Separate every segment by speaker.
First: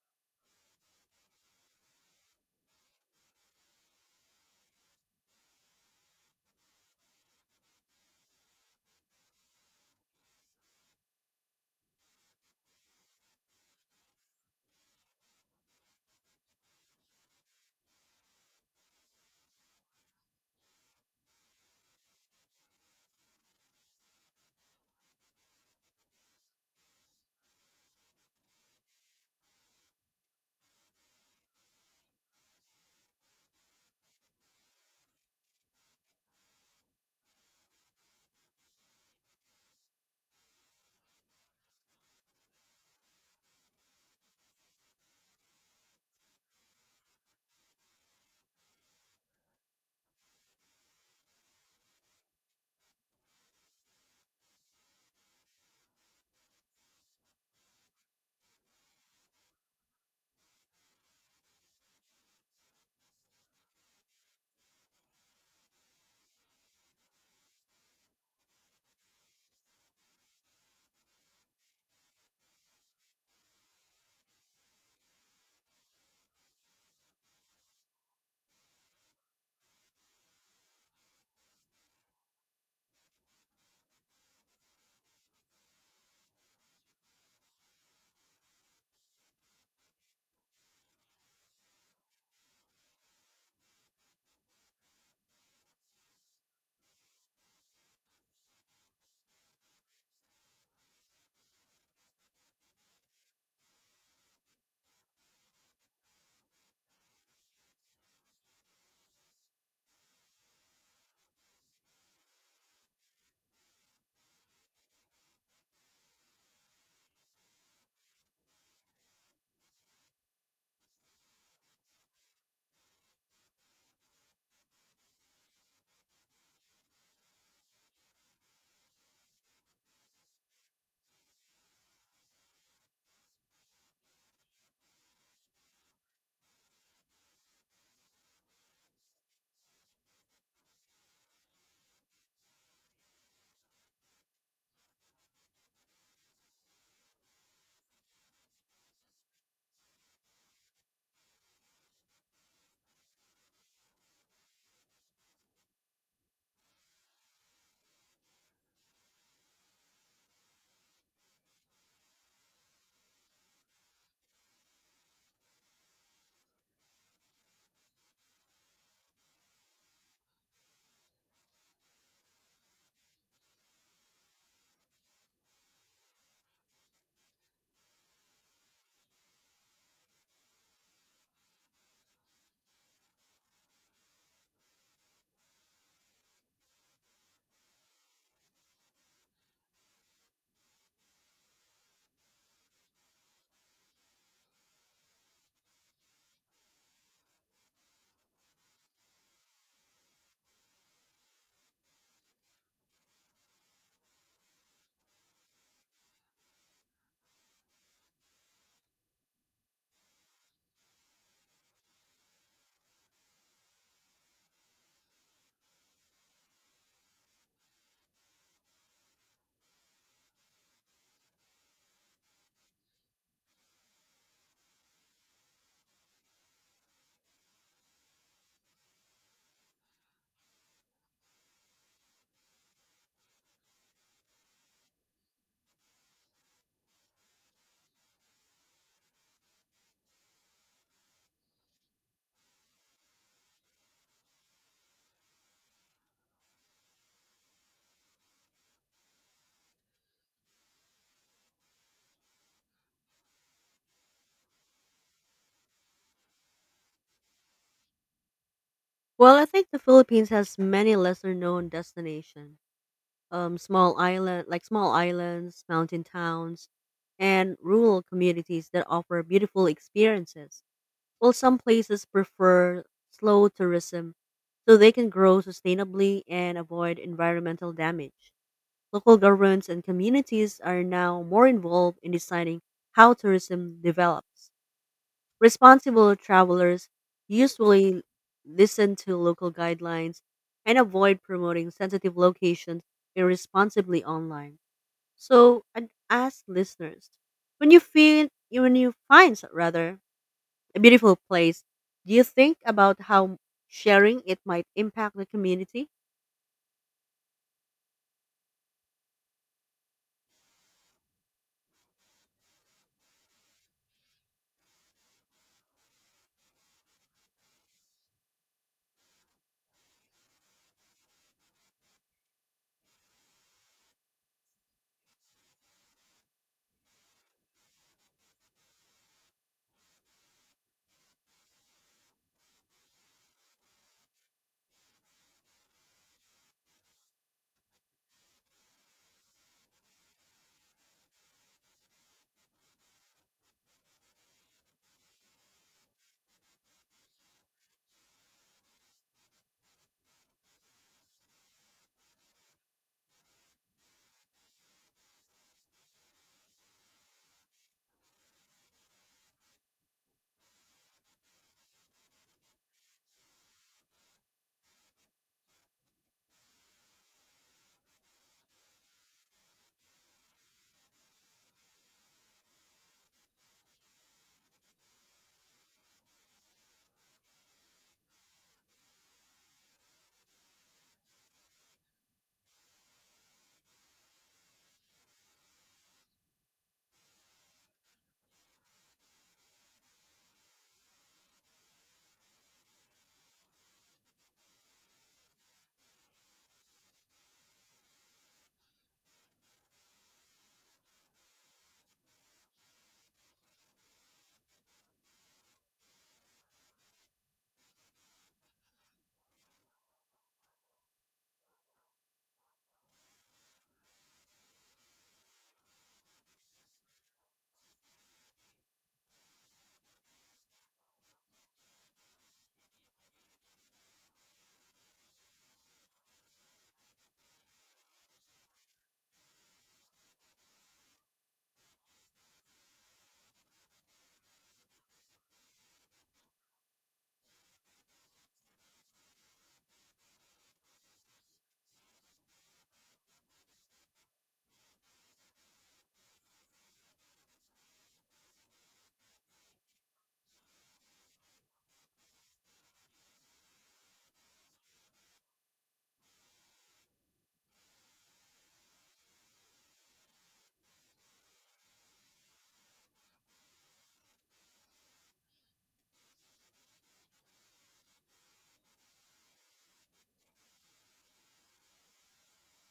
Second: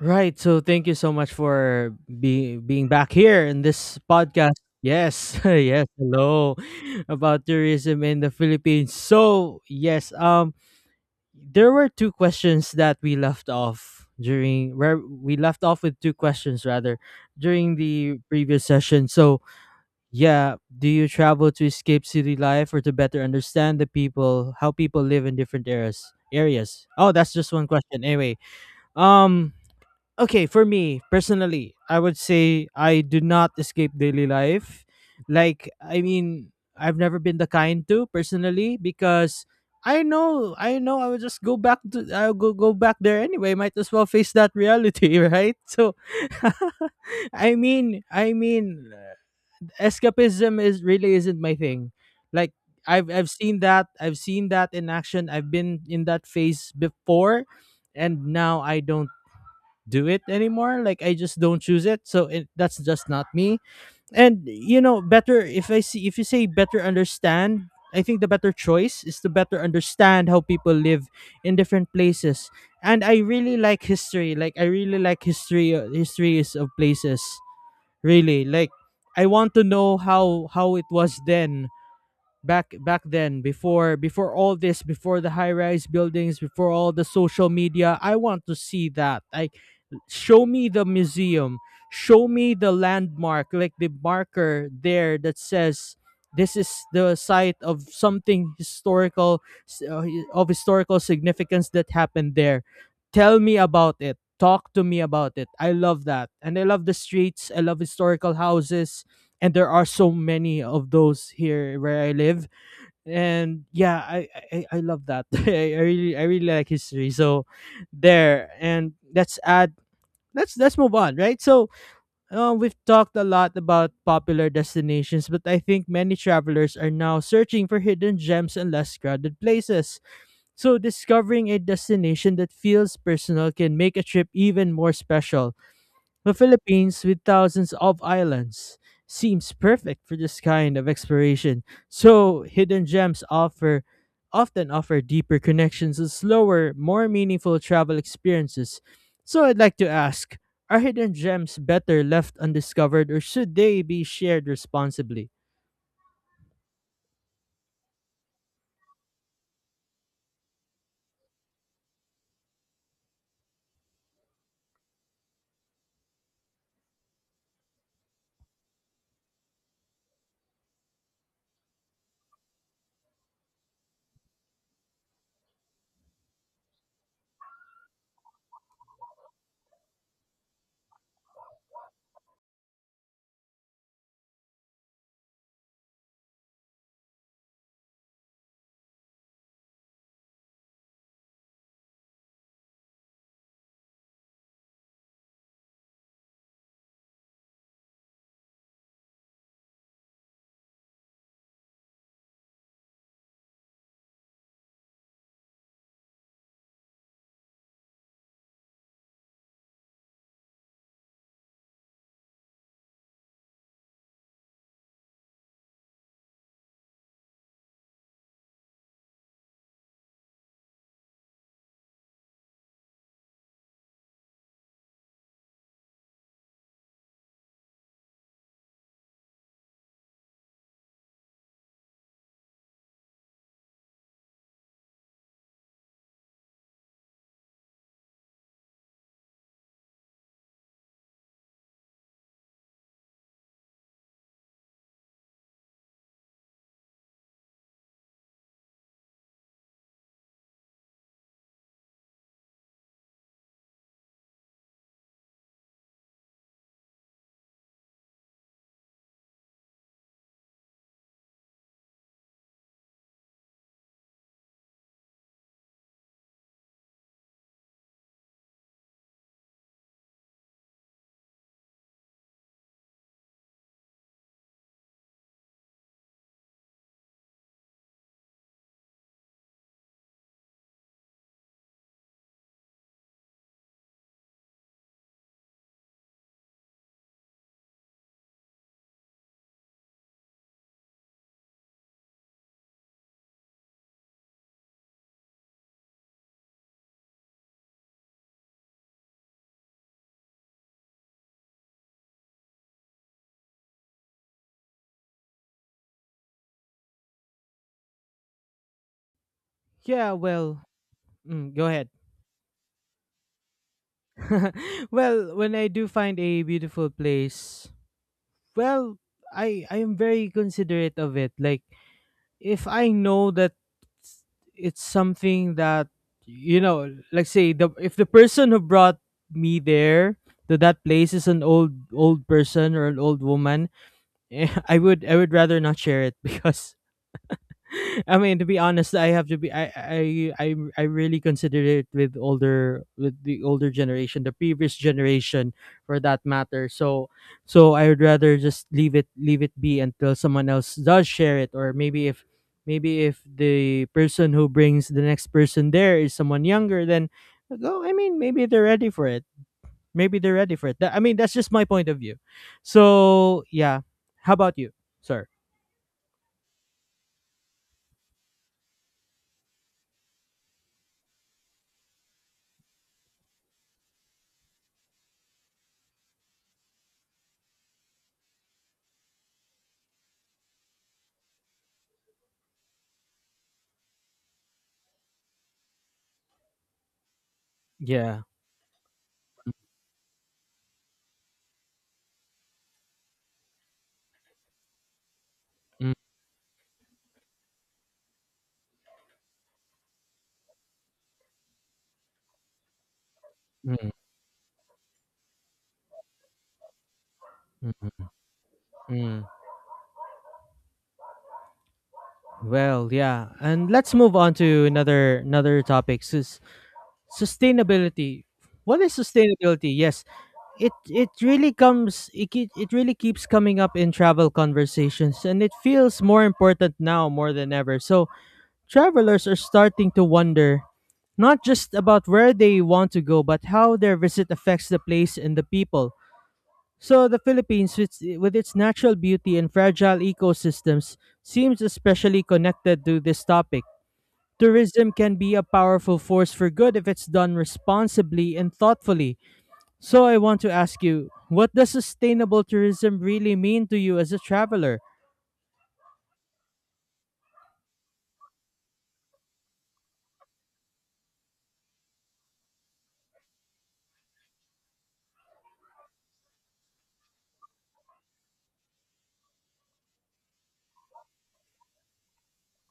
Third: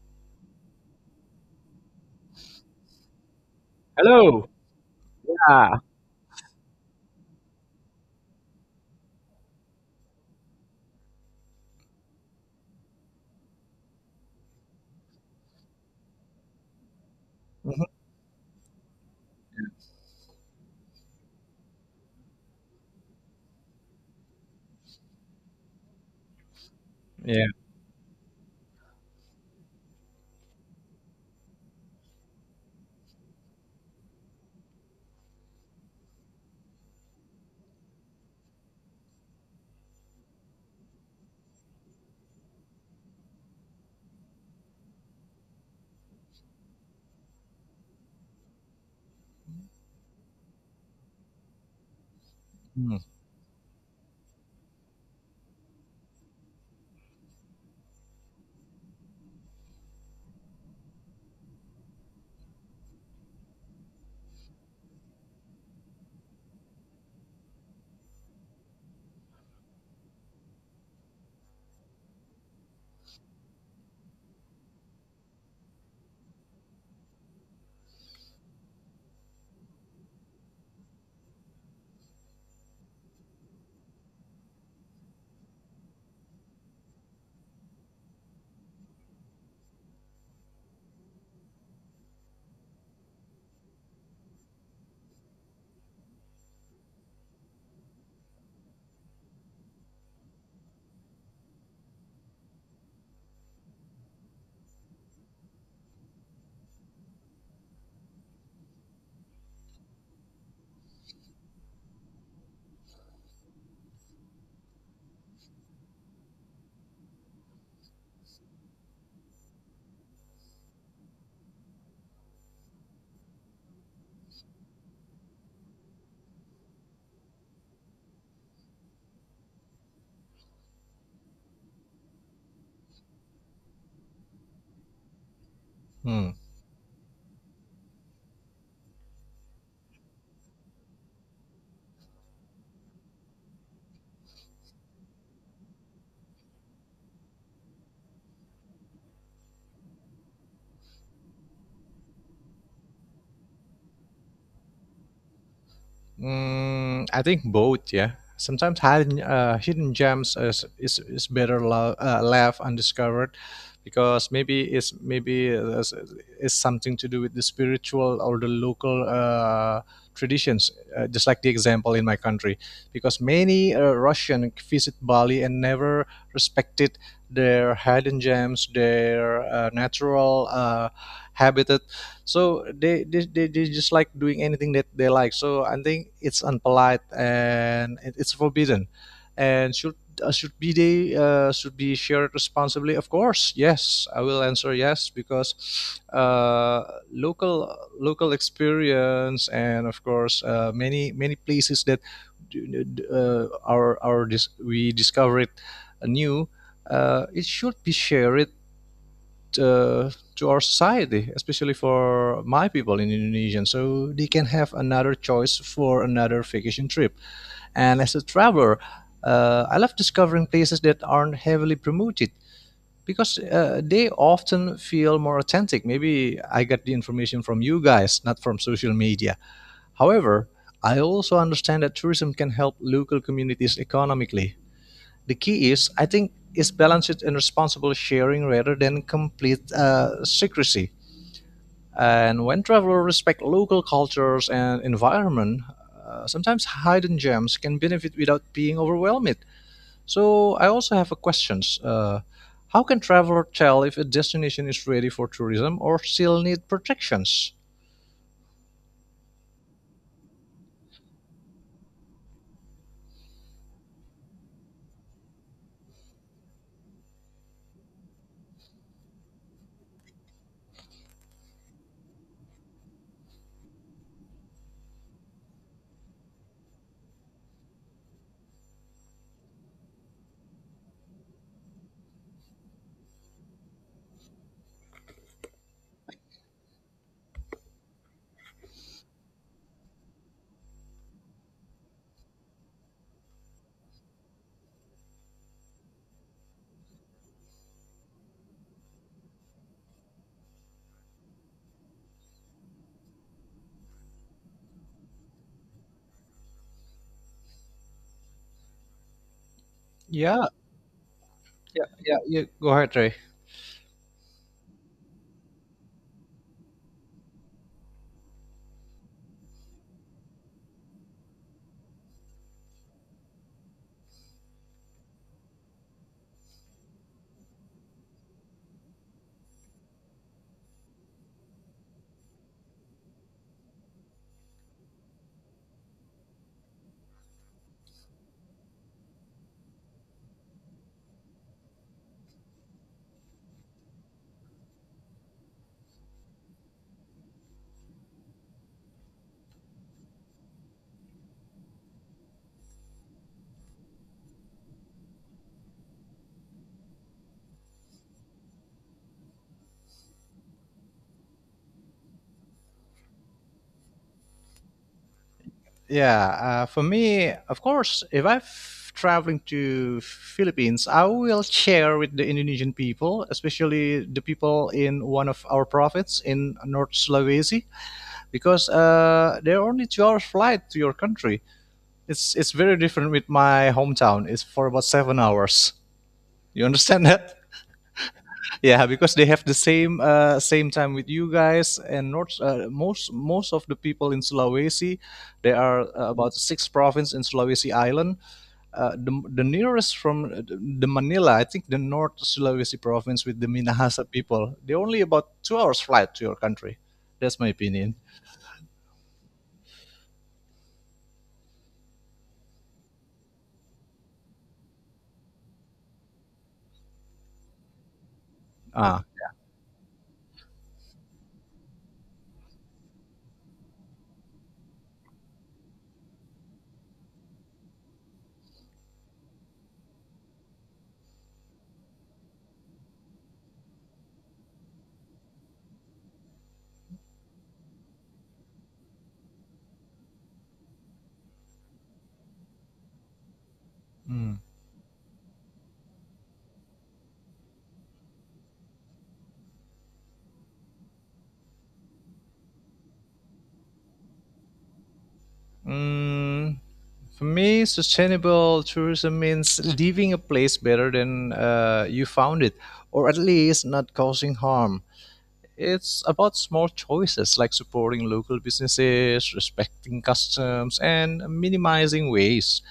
Speaker 1: Right. So thank you so much for being back here in this
Speaker 2: Hello.
Speaker 1: podcast. Yes.
Speaker 2: Yeah.
Speaker 1: yes. Hello. About tourism in the Philippines. So, yes, there were two questions that we left off during where we left off with two questions rather during the previous session. So, yeah, do you travel to escape city life or to better understand the people, how people live in different eras? Areas. Oh, that's
Speaker 2: Yeah.
Speaker 1: just one question. Anyway, um okay, for me personally, I would say I do not escape daily life. Like, I mean, I've never been the kind to personally, because I know I would just go back to, I'll go back there anyway. Might as well face that reality. Right, so I mean escapism is really isn't my thing. Like,
Speaker 2: Mm,
Speaker 1: I've seen that, I've seen that in action. I've been in that phase before and now I don't do it anymore. Like, I just don't choose it, so that's just not me. And you know better, if I see, if you say better understand, I think the better choice is to better understand how people live in different places. And I really like history, like I really like history, histories of places. Really like, I want to know how it was then. Back then, before all this, before the high rise buildings, before all the social media, I want to see that. I, show me the museum, show me the landmark, like the marker there that says this is the site of something historical, of historical significance that happened there. Tell me about it, talk to me about it. I love that, and I love the streets, I love historical houses, and there are so many of those here where I live. And yeah, I love that. I really like history, so there. And let's add let's move on, right? So we've talked a lot about popular destinations, but I think many travelers are now searching for hidden gems and less crowded places. So discovering a destination that feels personal can make a trip even more special. The
Speaker 2: mm.
Speaker 1: Philippines, with thousands of islands, seems perfect for this kind of exploration. So, hidden gems offer often offer deeper connections and slower, more meaningful travel experiences. So, I'd like to ask, are hidden gems better left undiscovered, or should they be shared responsibly?
Speaker 2: I think both. Yeah. Sometimes hidden hidden gems is better left undiscovered, because maybe it's something to do with the spiritual or the local traditions. Just like the example in my country, because many Russian visit Bali and never respected their hidden gems, their natural habitat. So they just like doing anything that they like, so I think it's unpolite and it's forbidden and should be shared responsibly, of course. Yes, I will answer yes, because uh, local experience, and of course many places that we discovered anew, it should be shared uh, to our society, especially for my people in Indonesia. So they can have another choice for another vacation trip. And as a traveler, I love discovering places that aren't heavily promoted because they often feel more authentic. Maybe I got the information from you guys, not from social media. However, I also understand that tourism can help local communities economically. The key is, I think, is balanced and responsible sharing rather than complete secrecy. And when travelers respect local cultures and environment, sometimes hidden gems can benefit without being overwhelmed. So I also have a questions. How can traveler tell if a destination is ready for tourism or still need protections?
Speaker 3: Well, I think the Philippines has many lesser known destinations. Small islands, mountain towns, and rural communities that offer beautiful experiences. While some places prefer slow tourism so they can grow sustainably and avoid environmental damage. Local governments and communities are now more involved in deciding how tourism develops. Responsible travelers usually listen to local guidelines and avoid promoting sensitive locations irresponsibly online. So, I'd ask listeners, when you find rather a beautiful place, do you think about how sharing it might impact the community?
Speaker 1: Yeah,
Speaker 2: Yeah,
Speaker 1: well, mm, go
Speaker 2: yeah,
Speaker 1: ahead.
Speaker 2: yeah, yeah. Go ahead, Ray.
Speaker 1: Well, when I do find a beautiful place, well, I am very considerate of it. Like, if I know that it's something that, you know, like say the, if the person who brought me there to that place is an old person or an old woman, eh, I would rather not share it because I mean, to be honest, I have to be. I I really consider it with older generation, the previous generation, for that matter. So I would rather just leave it be until someone else does share it, or maybe if the person who brings the next person there is someone younger, then go. I mean, maybe they're ready for it. Maybe they're ready for it. That, I mean, that's just my point of view. So yeah, how about you, sir?
Speaker 2: Yeah, for me, of course, if I'm traveling to Philippines, I will share with the Indonesian people, especially the people in one of our provinces in North Sulawesi, because there are only 2 hours flight to your country. It's very different with my hometown. It's for about 7 hours. You understand that?
Speaker 1: Yeah.
Speaker 2: Yeah, because they have the same time with you guys. And north most most of the people in sulawesi, there are
Speaker 1: Mm,
Speaker 2: about six provinces in sulawesi island. The nearest from the Manila, I think the North Sulawesi province with the
Speaker 1: mm,
Speaker 2: Minahasa people, they only about 2 hours flight to your country. That's my
Speaker 1: mm,
Speaker 2: opinion.
Speaker 1: mm. Well, yeah. And let's move on to another topic. Sustainability. What is
Speaker 2: Ah.
Speaker 1: sustainability? Yes, it really it really keeps coming up in travel conversations, and it feels more important now more than ever. So, travelers are starting to wonder not just about where they want to go, but how their visit affects the place and the people. So the Philippines, with its natural beauty and fragile ecosystems, seems especially connected to this topic.
Speaker 2: Mm.
Speaker 1: Tourism can be a powerful force for good if it's done responsibly and thoughtfully. So I want to ask you, what does sustainable tourism really mean to you as a traveler?
Speaker 2: Mm, for me, sustainable tourism means leaving a place better than you found it, or at least not causing harm. It's about small choices like supporting local businesses, respecting customs, and minimizing waste.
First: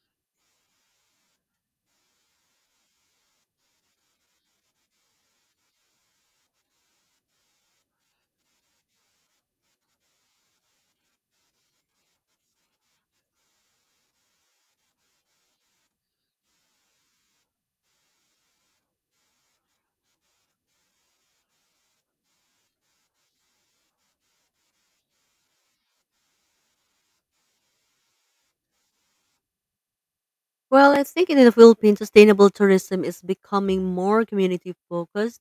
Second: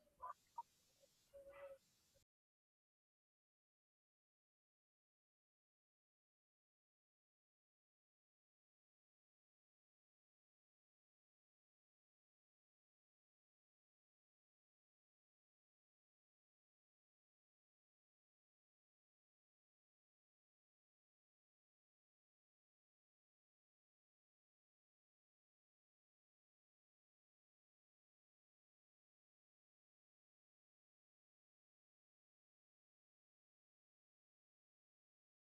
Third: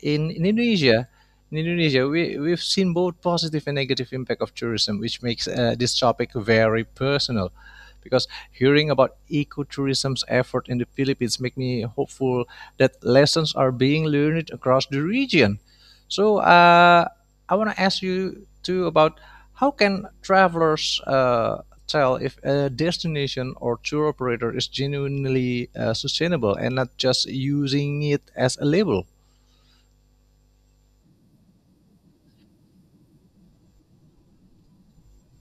Speaker 2: in, in Indonesia, in Indonesia, we've seen both positive and negative impact of tourism, which makes this topic very personal, because hearing about ecotourism's effort in the Philippines make me hopeful that lessons are being learned across the region. So I want to ask you too about how can travelers tell if a destination or tour operator is genuinely sustainable and not just using it as a label?
Speaker 3: Well, I think in the Philippines, sustainable tourism is becoming more community focused,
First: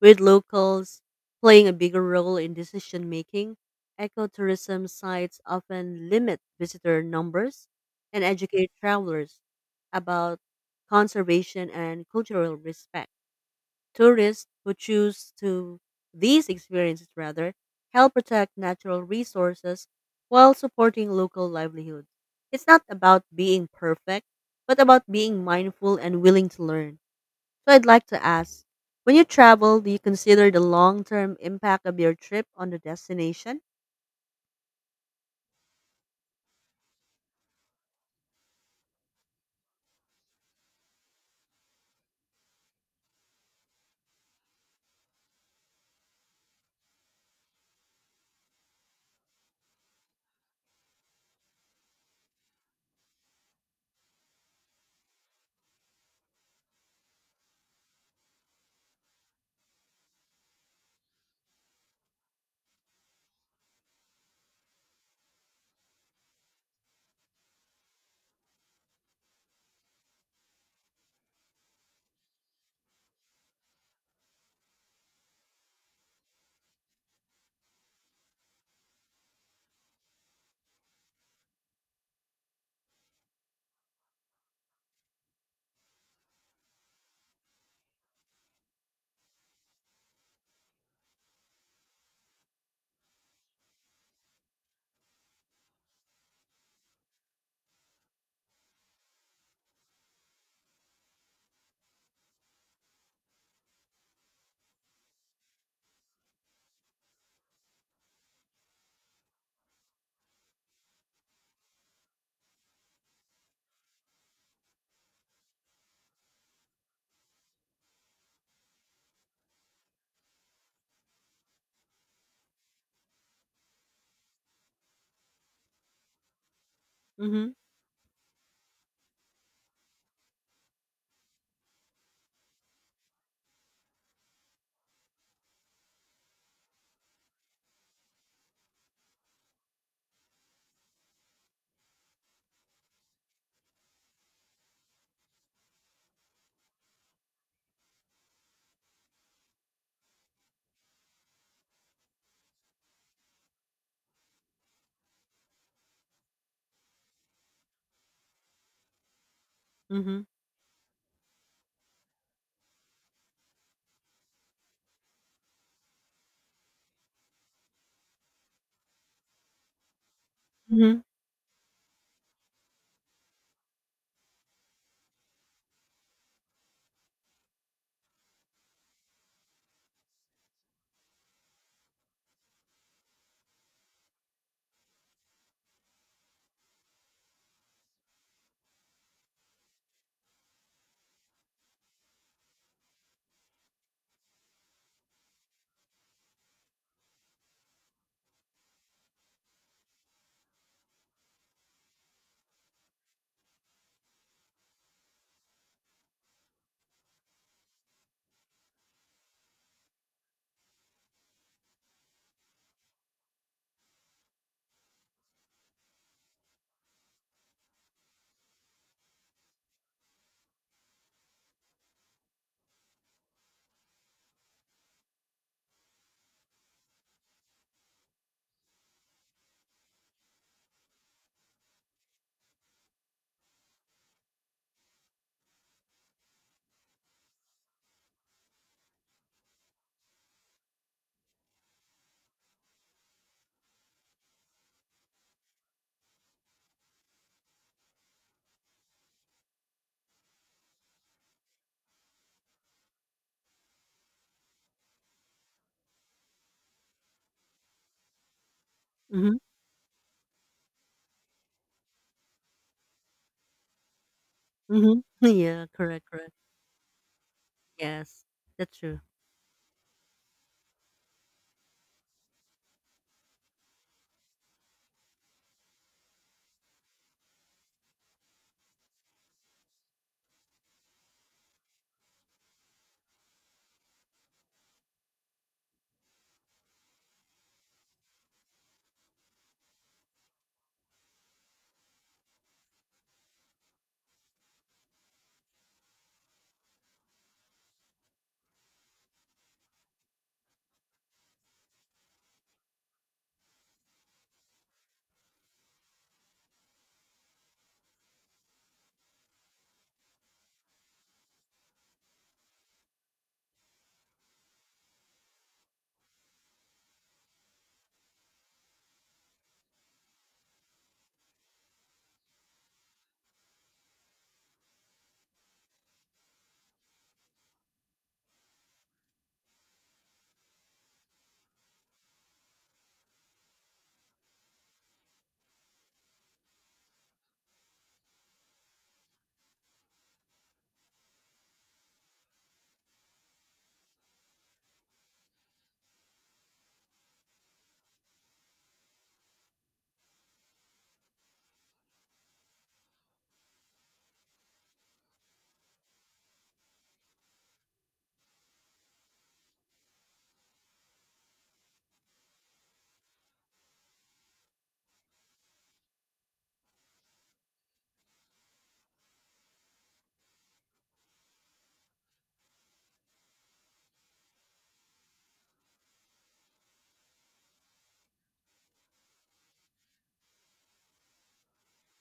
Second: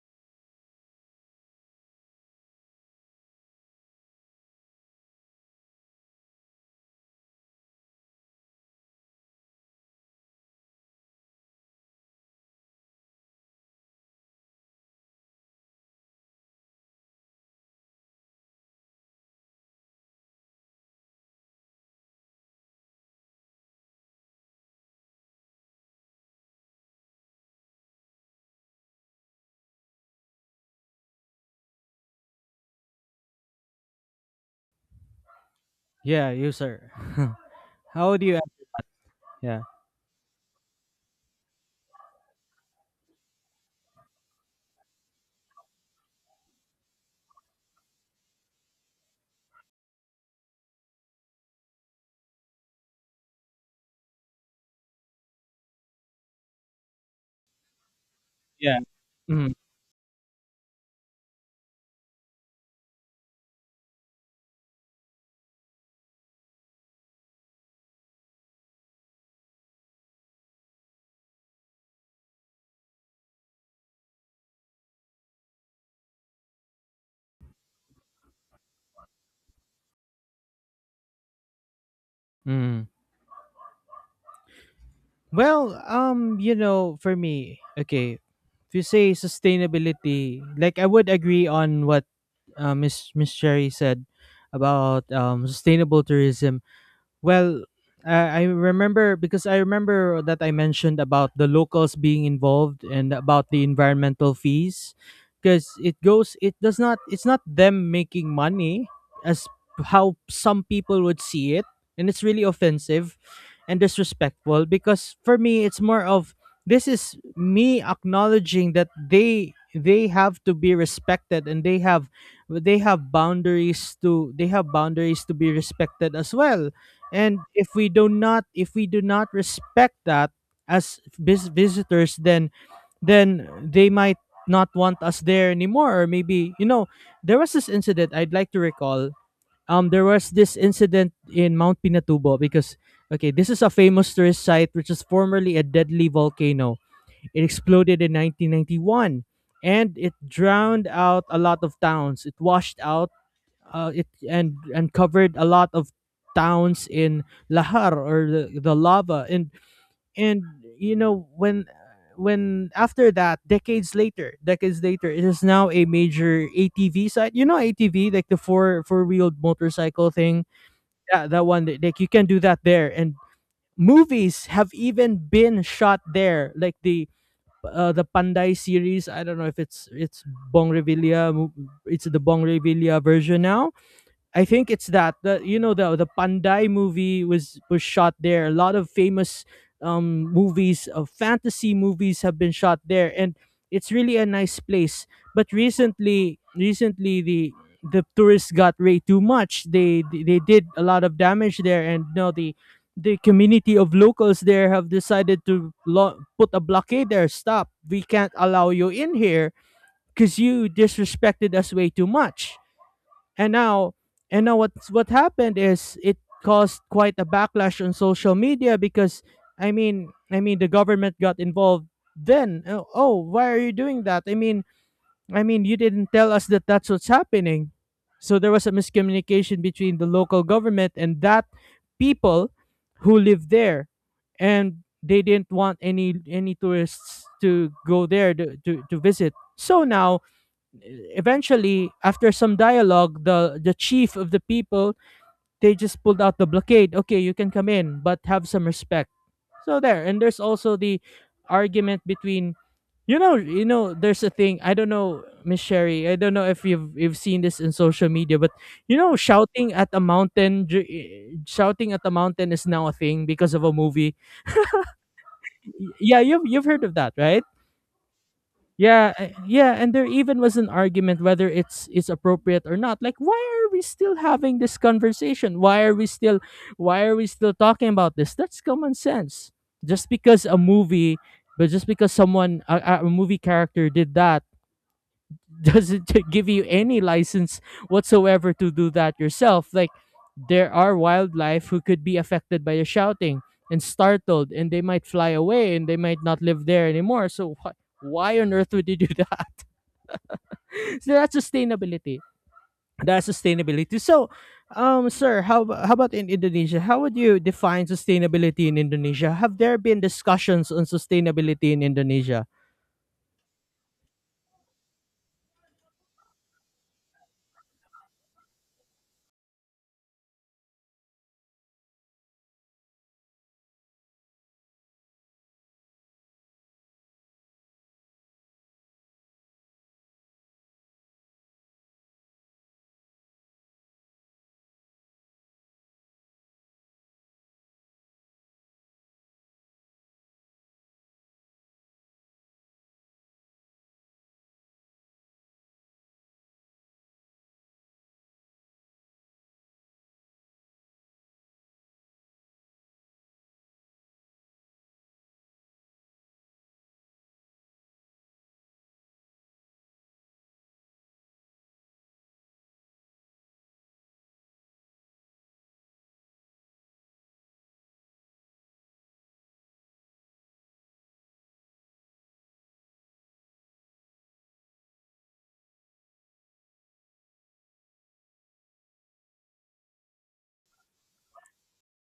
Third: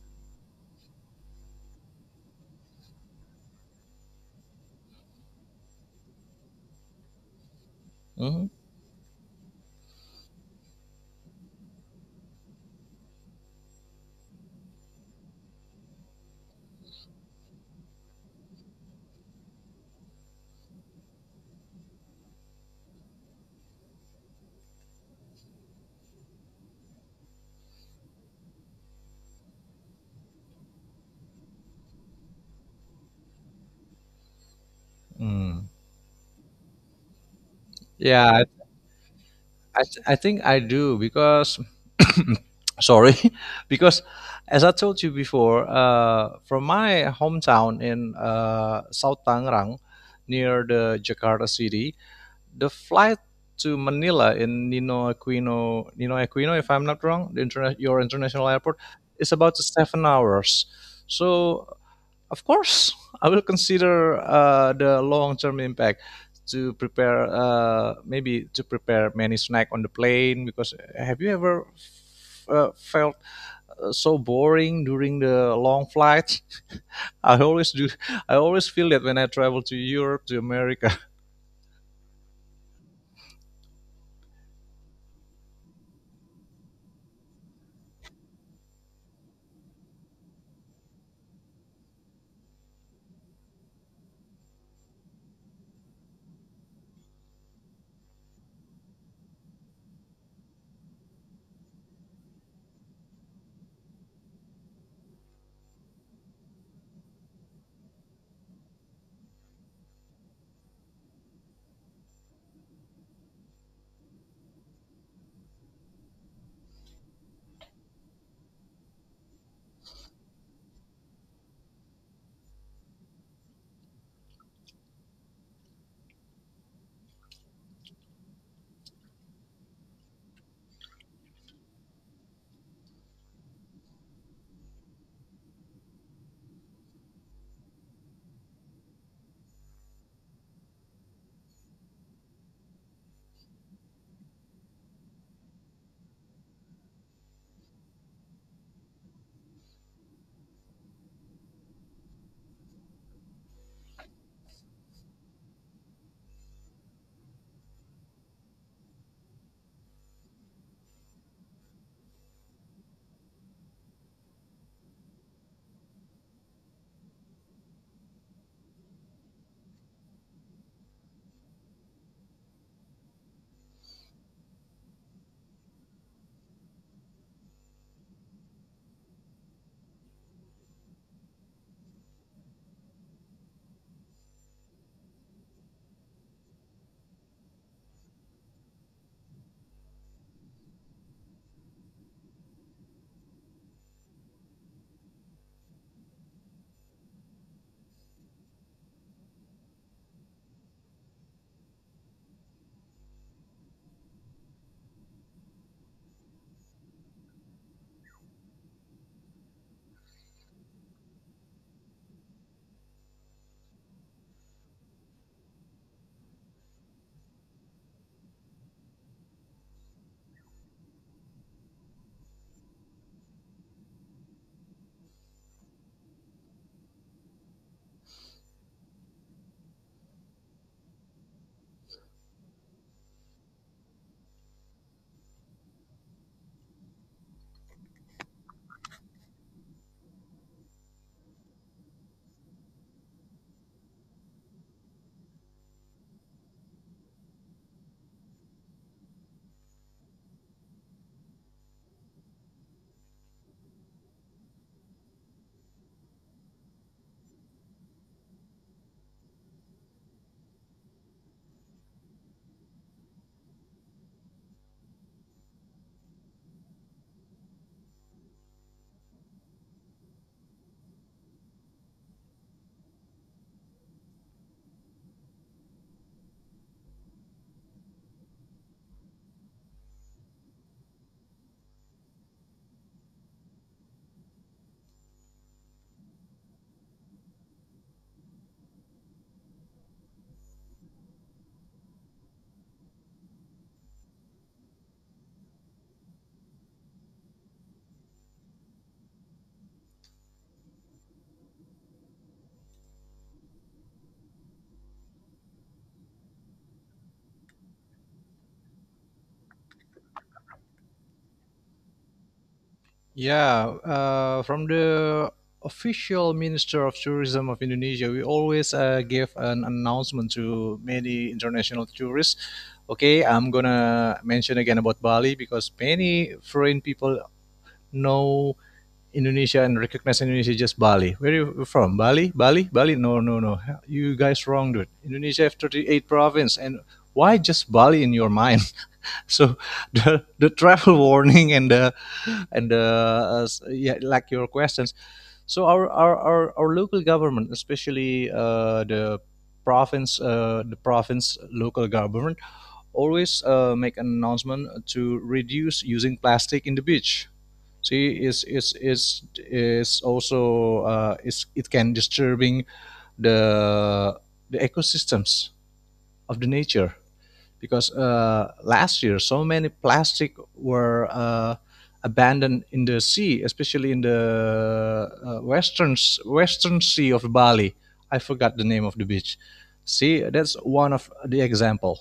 Speaker 3: with locals playing a bigger role in decision making. Ecotourism sites often limit visitor numbers and
Speaker 2: Hmm.
Speaker 3: educate travelers about conservation and cultural respect. Tourists who choose to these experiences rather help protect natural resources while supporting local livelihoods. It's not about being perfect, but about being mindful and willing to learn. So I'd like to ask, when you travel, do you consider the long-term impact of your trip on the destination?
Speaker 2: Mm.
Speaker 1: Yeah, you sir. How do
Speaker 2: Yeah,
Speaker 1: you?
Speaker 2: I,
Speaker 1: Yeah,
Speaker 2: I, th- I think I do because, sorry, because as I told you before, from my hometown in South Tangerang, near the Jakarta city, the flight to Manila in Nino Aquino, if I'm not wrong, the your international
Speaker 1: yeah.
Speaker 2: airport, is
Speaker 1: Mm,
Speaker 2: about 7 hours. So, of course, I will consider the long-term impact, to prepare maybe to prepare many snack on the plane. Because have you ever felt so boring during the long flight? I always do. I always feel that when I travel to Europe to America.
Speaker 1: mm. Well, you know, for me, okay, if you say sustainability, like I would agree on what Miss Sherry said about sustainable tourism. Well, I remember, because I remember that I mentioned about the locals being involved and about the environmental fees, because it goes it does not it's not them making money as how some people would see it. And it's really offensive and disrespectful, because for me it's more of, this is me acknowledging that they have to be respected, and they have boundaries to they have boundaries to be respected as well. And
Speaker 3: Mhm.
Speaker 1: if we do not respect that as visitors, then they might not want us there anymore. Or maybe, you know, there was this incident I'd like to recall. Um, there was this incident in Mount Pinatubo, because okay, this is a famous tourist site which is formerly a deadly volcano. It exploded in 1991, and it drowned out a lot of towns, it washed out, it and covered a lot of towns in Lahar, or the lava. And
Speaker 3: Mhm.
Speaker 1: and you know, when after that, decades later, it is now a major ATV site. You know, ATV, like the four wheeled motorcycle thing.
Speaker 3: Mhm.
Speaker 1: Yeah, that one, that-, like you can do that there. And movies have even been shot there, like the Panday series. I don't know if it's Bong Revilla, it's the Bong Revilla version now. I think it's that, the, you know, the Panday movie was shot there. A lot of famous movies, of fantasy movies, have been shot there, and it's really a nice place. But recently the tourists got way too much. They did a lot of damage there, and now the community of locals there have decided to put a blockade there. Stop. We can't allow you in here because you disrespected us way too much. and now, and now what's, what happened is it caused quite a backlash on social media, because I mean the government got involved then. Oh, oh, why are you doing that? I mean you didn't tell us that that's what's happening. So there was a miscommunication between the local government and that people who live there, and they didn't want any tourists to go there to, to visit. So now, eventually, after some dialogue, the chief of the people, they just pulled out the blockade. Okay, you can come in, but have some respect. So there. And there's also the argument between, you know, there's a thing, I don't know, Miss Sherry, I don't know if you've seen this in social media, but you know,
Speaker 3: Mhm.
Speaker 1: shouting at a mountain, shouting at a mountain is now a thing because of a movie.
Speaker 3: Mhm. Yeah,
Speaker 1: Y-
Speaker 3: correct,
Speaker 1: yeah,
Speaker 3: correct.
Speaker 1: you've heard of that, right?
Speaker 3: Yes. That's true.
Speaker 1: Yeah, I-, yeah, and there even was an argument whether it's appropriate or not. Like, why are we still having this conversation? Why are we still, why are we still talking about this? That's common sense. Just because a movie, just because someone, a movie character did that, doesn't give you any license whatsoever to do that yourself. Like, there are wildlife who could be affected by your shouting and startled, and they might fly away, and they might not live there anymore. So why on earth would you do that? So that's sustainability. That's sustainability. So, sir, how how about in Indonesia? How would you define sustainability in Indonesia? Have there been discussions on sustainability in Indonesia?
Speaker 2: Yeah, from the official Minister of Tourism of Indonesia, we always give an announcement to many international tourists. Okay, I'm gonna mention again about Bali because many foreign people know Indonesia and recognize Indonesia just Bali. Where are you from? Bali? Bali? Bali? No, no, no. You guys wrong, dude. Indonesia have 38 province, and why just Bali in your mind? So the travel warning and yeah, like your questions. So our local government, especially the province local government, always make an announcement to reduce using plastic in the beach. See, is also, is it can disturbing the ecosystems of the nature. Because last year so many plastic were abandoned in the sea, especially in the western sea of Bali. I forgot the name of the beach. See, that's one of the example.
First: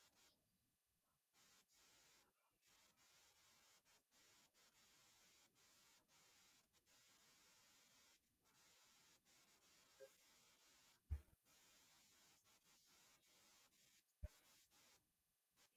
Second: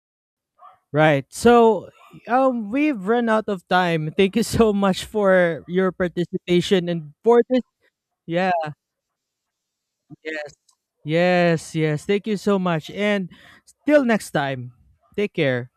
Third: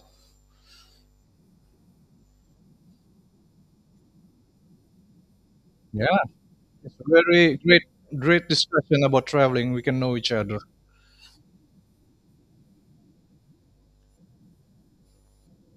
Speaker 1: Right. So we've run out of time. Thank you so much for your
Speaker 2: Yeah,
Speaker 1: participation
Speaker 2: it's a
Speaker 1: and for
Speaker 2: very
Speaker 1: this.
Speaker 2: great
Speaker 1: Yeah,
Speaker 2: discussion about traveling. We can know each
Speaker 1: yes.
Speaker 2: other.
Speaker 1: Yes, yes. Thank you so much. And till next time. Take care.